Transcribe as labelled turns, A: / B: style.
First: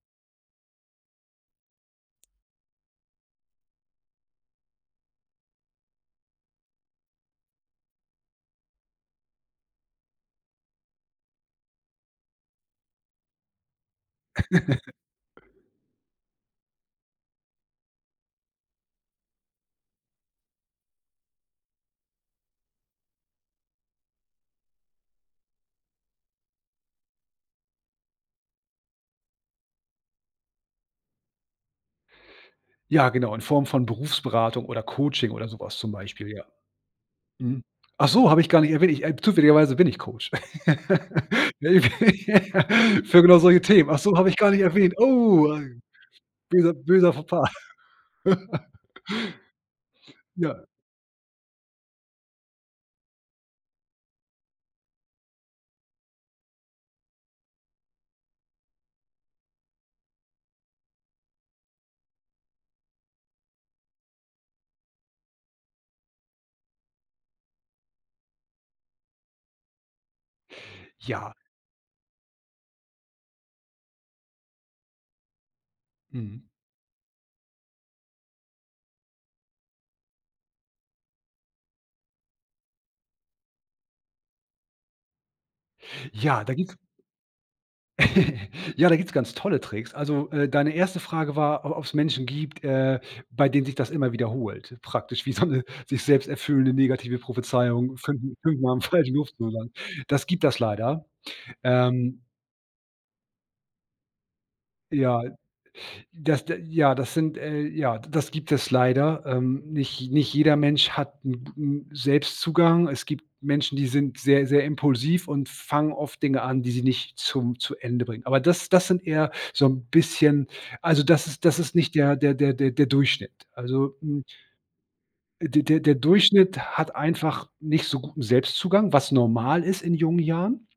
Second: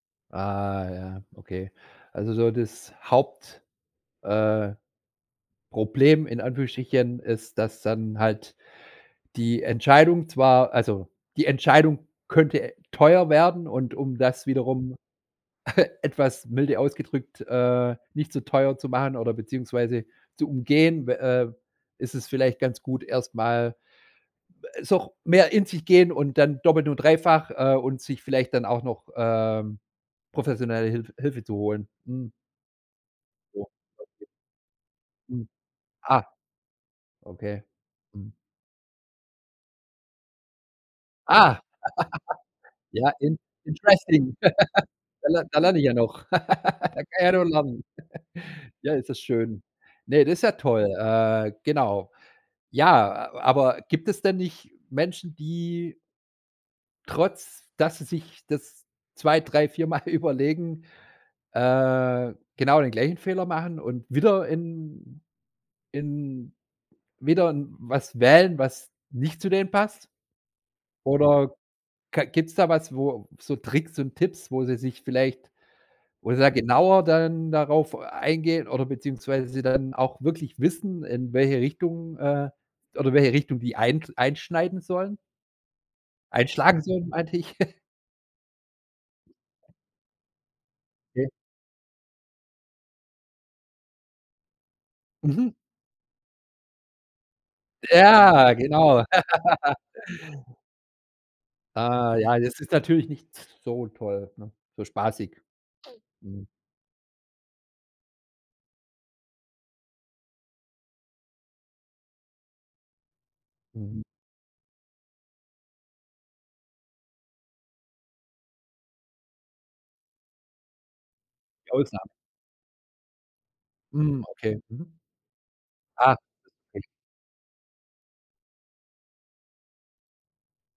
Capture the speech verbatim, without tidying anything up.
A: Ah ja, okay. Also so das Haupt äh, Problem, in Anführungsstrichen, ist, dass dann halt die Entscheidung zwar also, die Entscheidung könnte teuer werden und um das wiederum etwas milde ausgedrückt, äh, nicht so teuer zu machen oder, beziehungsweise zu umgehen, we äh, ist es vielleicht ganz gut, erst mal so, ch mehr in sich gehen und dann doppelt und dreifach, äh, und sich vielleicht dann auch noch, ähm, professionelle Hilf Hilfe zu holen. Mhm.
B: Ja genau in Form von
A: [unintelligible]
B: Berufsberatung oder Coaching oder
A: Mhm.
B: sowas zum
A: Ah.
B: Beispiel, ja. Mhm.
A: Okay.
B: Ach so,
A: Mhm.
B: habe ich gar nicht erwähnt, ich, äh zufälligerweise bin ich Coach.
A: Ah
B: Ne, für
A: Ja,
B: Für
A: in
B: genau solche Themen. Ach so, habe
A: interesting.
B: ich gar nicht erwähnt.
A: Da lern
B: Oh,
A: da lern ich ja noch.
B: böser
A: Da kann
B: böser
A: ich
B: Faux
A: ja nur
B: pas.
A: lernen. Ja, ist das schön. Ne, das ist ja
B: Ja.
A: toll, äh, genau. Ja, a aber gibt es denn nicht Menschen, die trotz, dass sie sich das zwei, drei, vier Mal überlegen, äh, genau den gleichen Fehler machen und wieder in in wieder was wählen, was nicht zu denen passt?
B: Ja.
A: Oder, ka gibt's da was, wo so Tricks und Tipps, wo sie sich vielleicht wo sie
B: Mhm.
A: da genauer dann darauf eingehen oder beziehungsweise dann auch wirklich wissen, in welche Richtung, äh oder welche Richtung die eint einschneiden sollen?
B: Ja, da gibt's
A: Einschlagen sollen, meinte ich.
B: Ja, da gibt's ganz tolle Tricks, also, äh, deine erste
A: Okay.
B: Frage war, o ob's Menschen gibt, äh, bei denen sich das immer wiederholt praktisch, wie so
A: Mhm.
B: 'ne sich selbst erfüllende, negative Prophezeiung fünf,
A: Ja,
B: fünf Mal im
A: genau.
B: falschen Beruf zu landen. Das gibt das leider.
A: Ah,
B: Ähm
A: ja, das ist natürlich nicht so toll, ne so
B: Ja,
A: spaßig.
B: das
A: Mhm.
B: de ja, das sind, äh ja, das gibt es leider. Ähm, nicht nicht jeder Mensch hat 'n g 'n Selbstzugang. Es gibt Menschen, die
A: Mhm.
B: sind sehr, sehr impulsiv und fangen oft Dinge an, die sie nicht zum zu Ende bringen. Aber das das sind eher so 'n bisschen also, das ist das ist nicht
A: Grausam.
B: der der der der der Durchschnitt. Also, mm
A: Mhm, okay. Mhm.
B: der der der
A: Ah,
B: Durchschnitt
A: okay.
B: hat einfach nicht so guten Selbstzugang, was normal ist in jungen Jahren.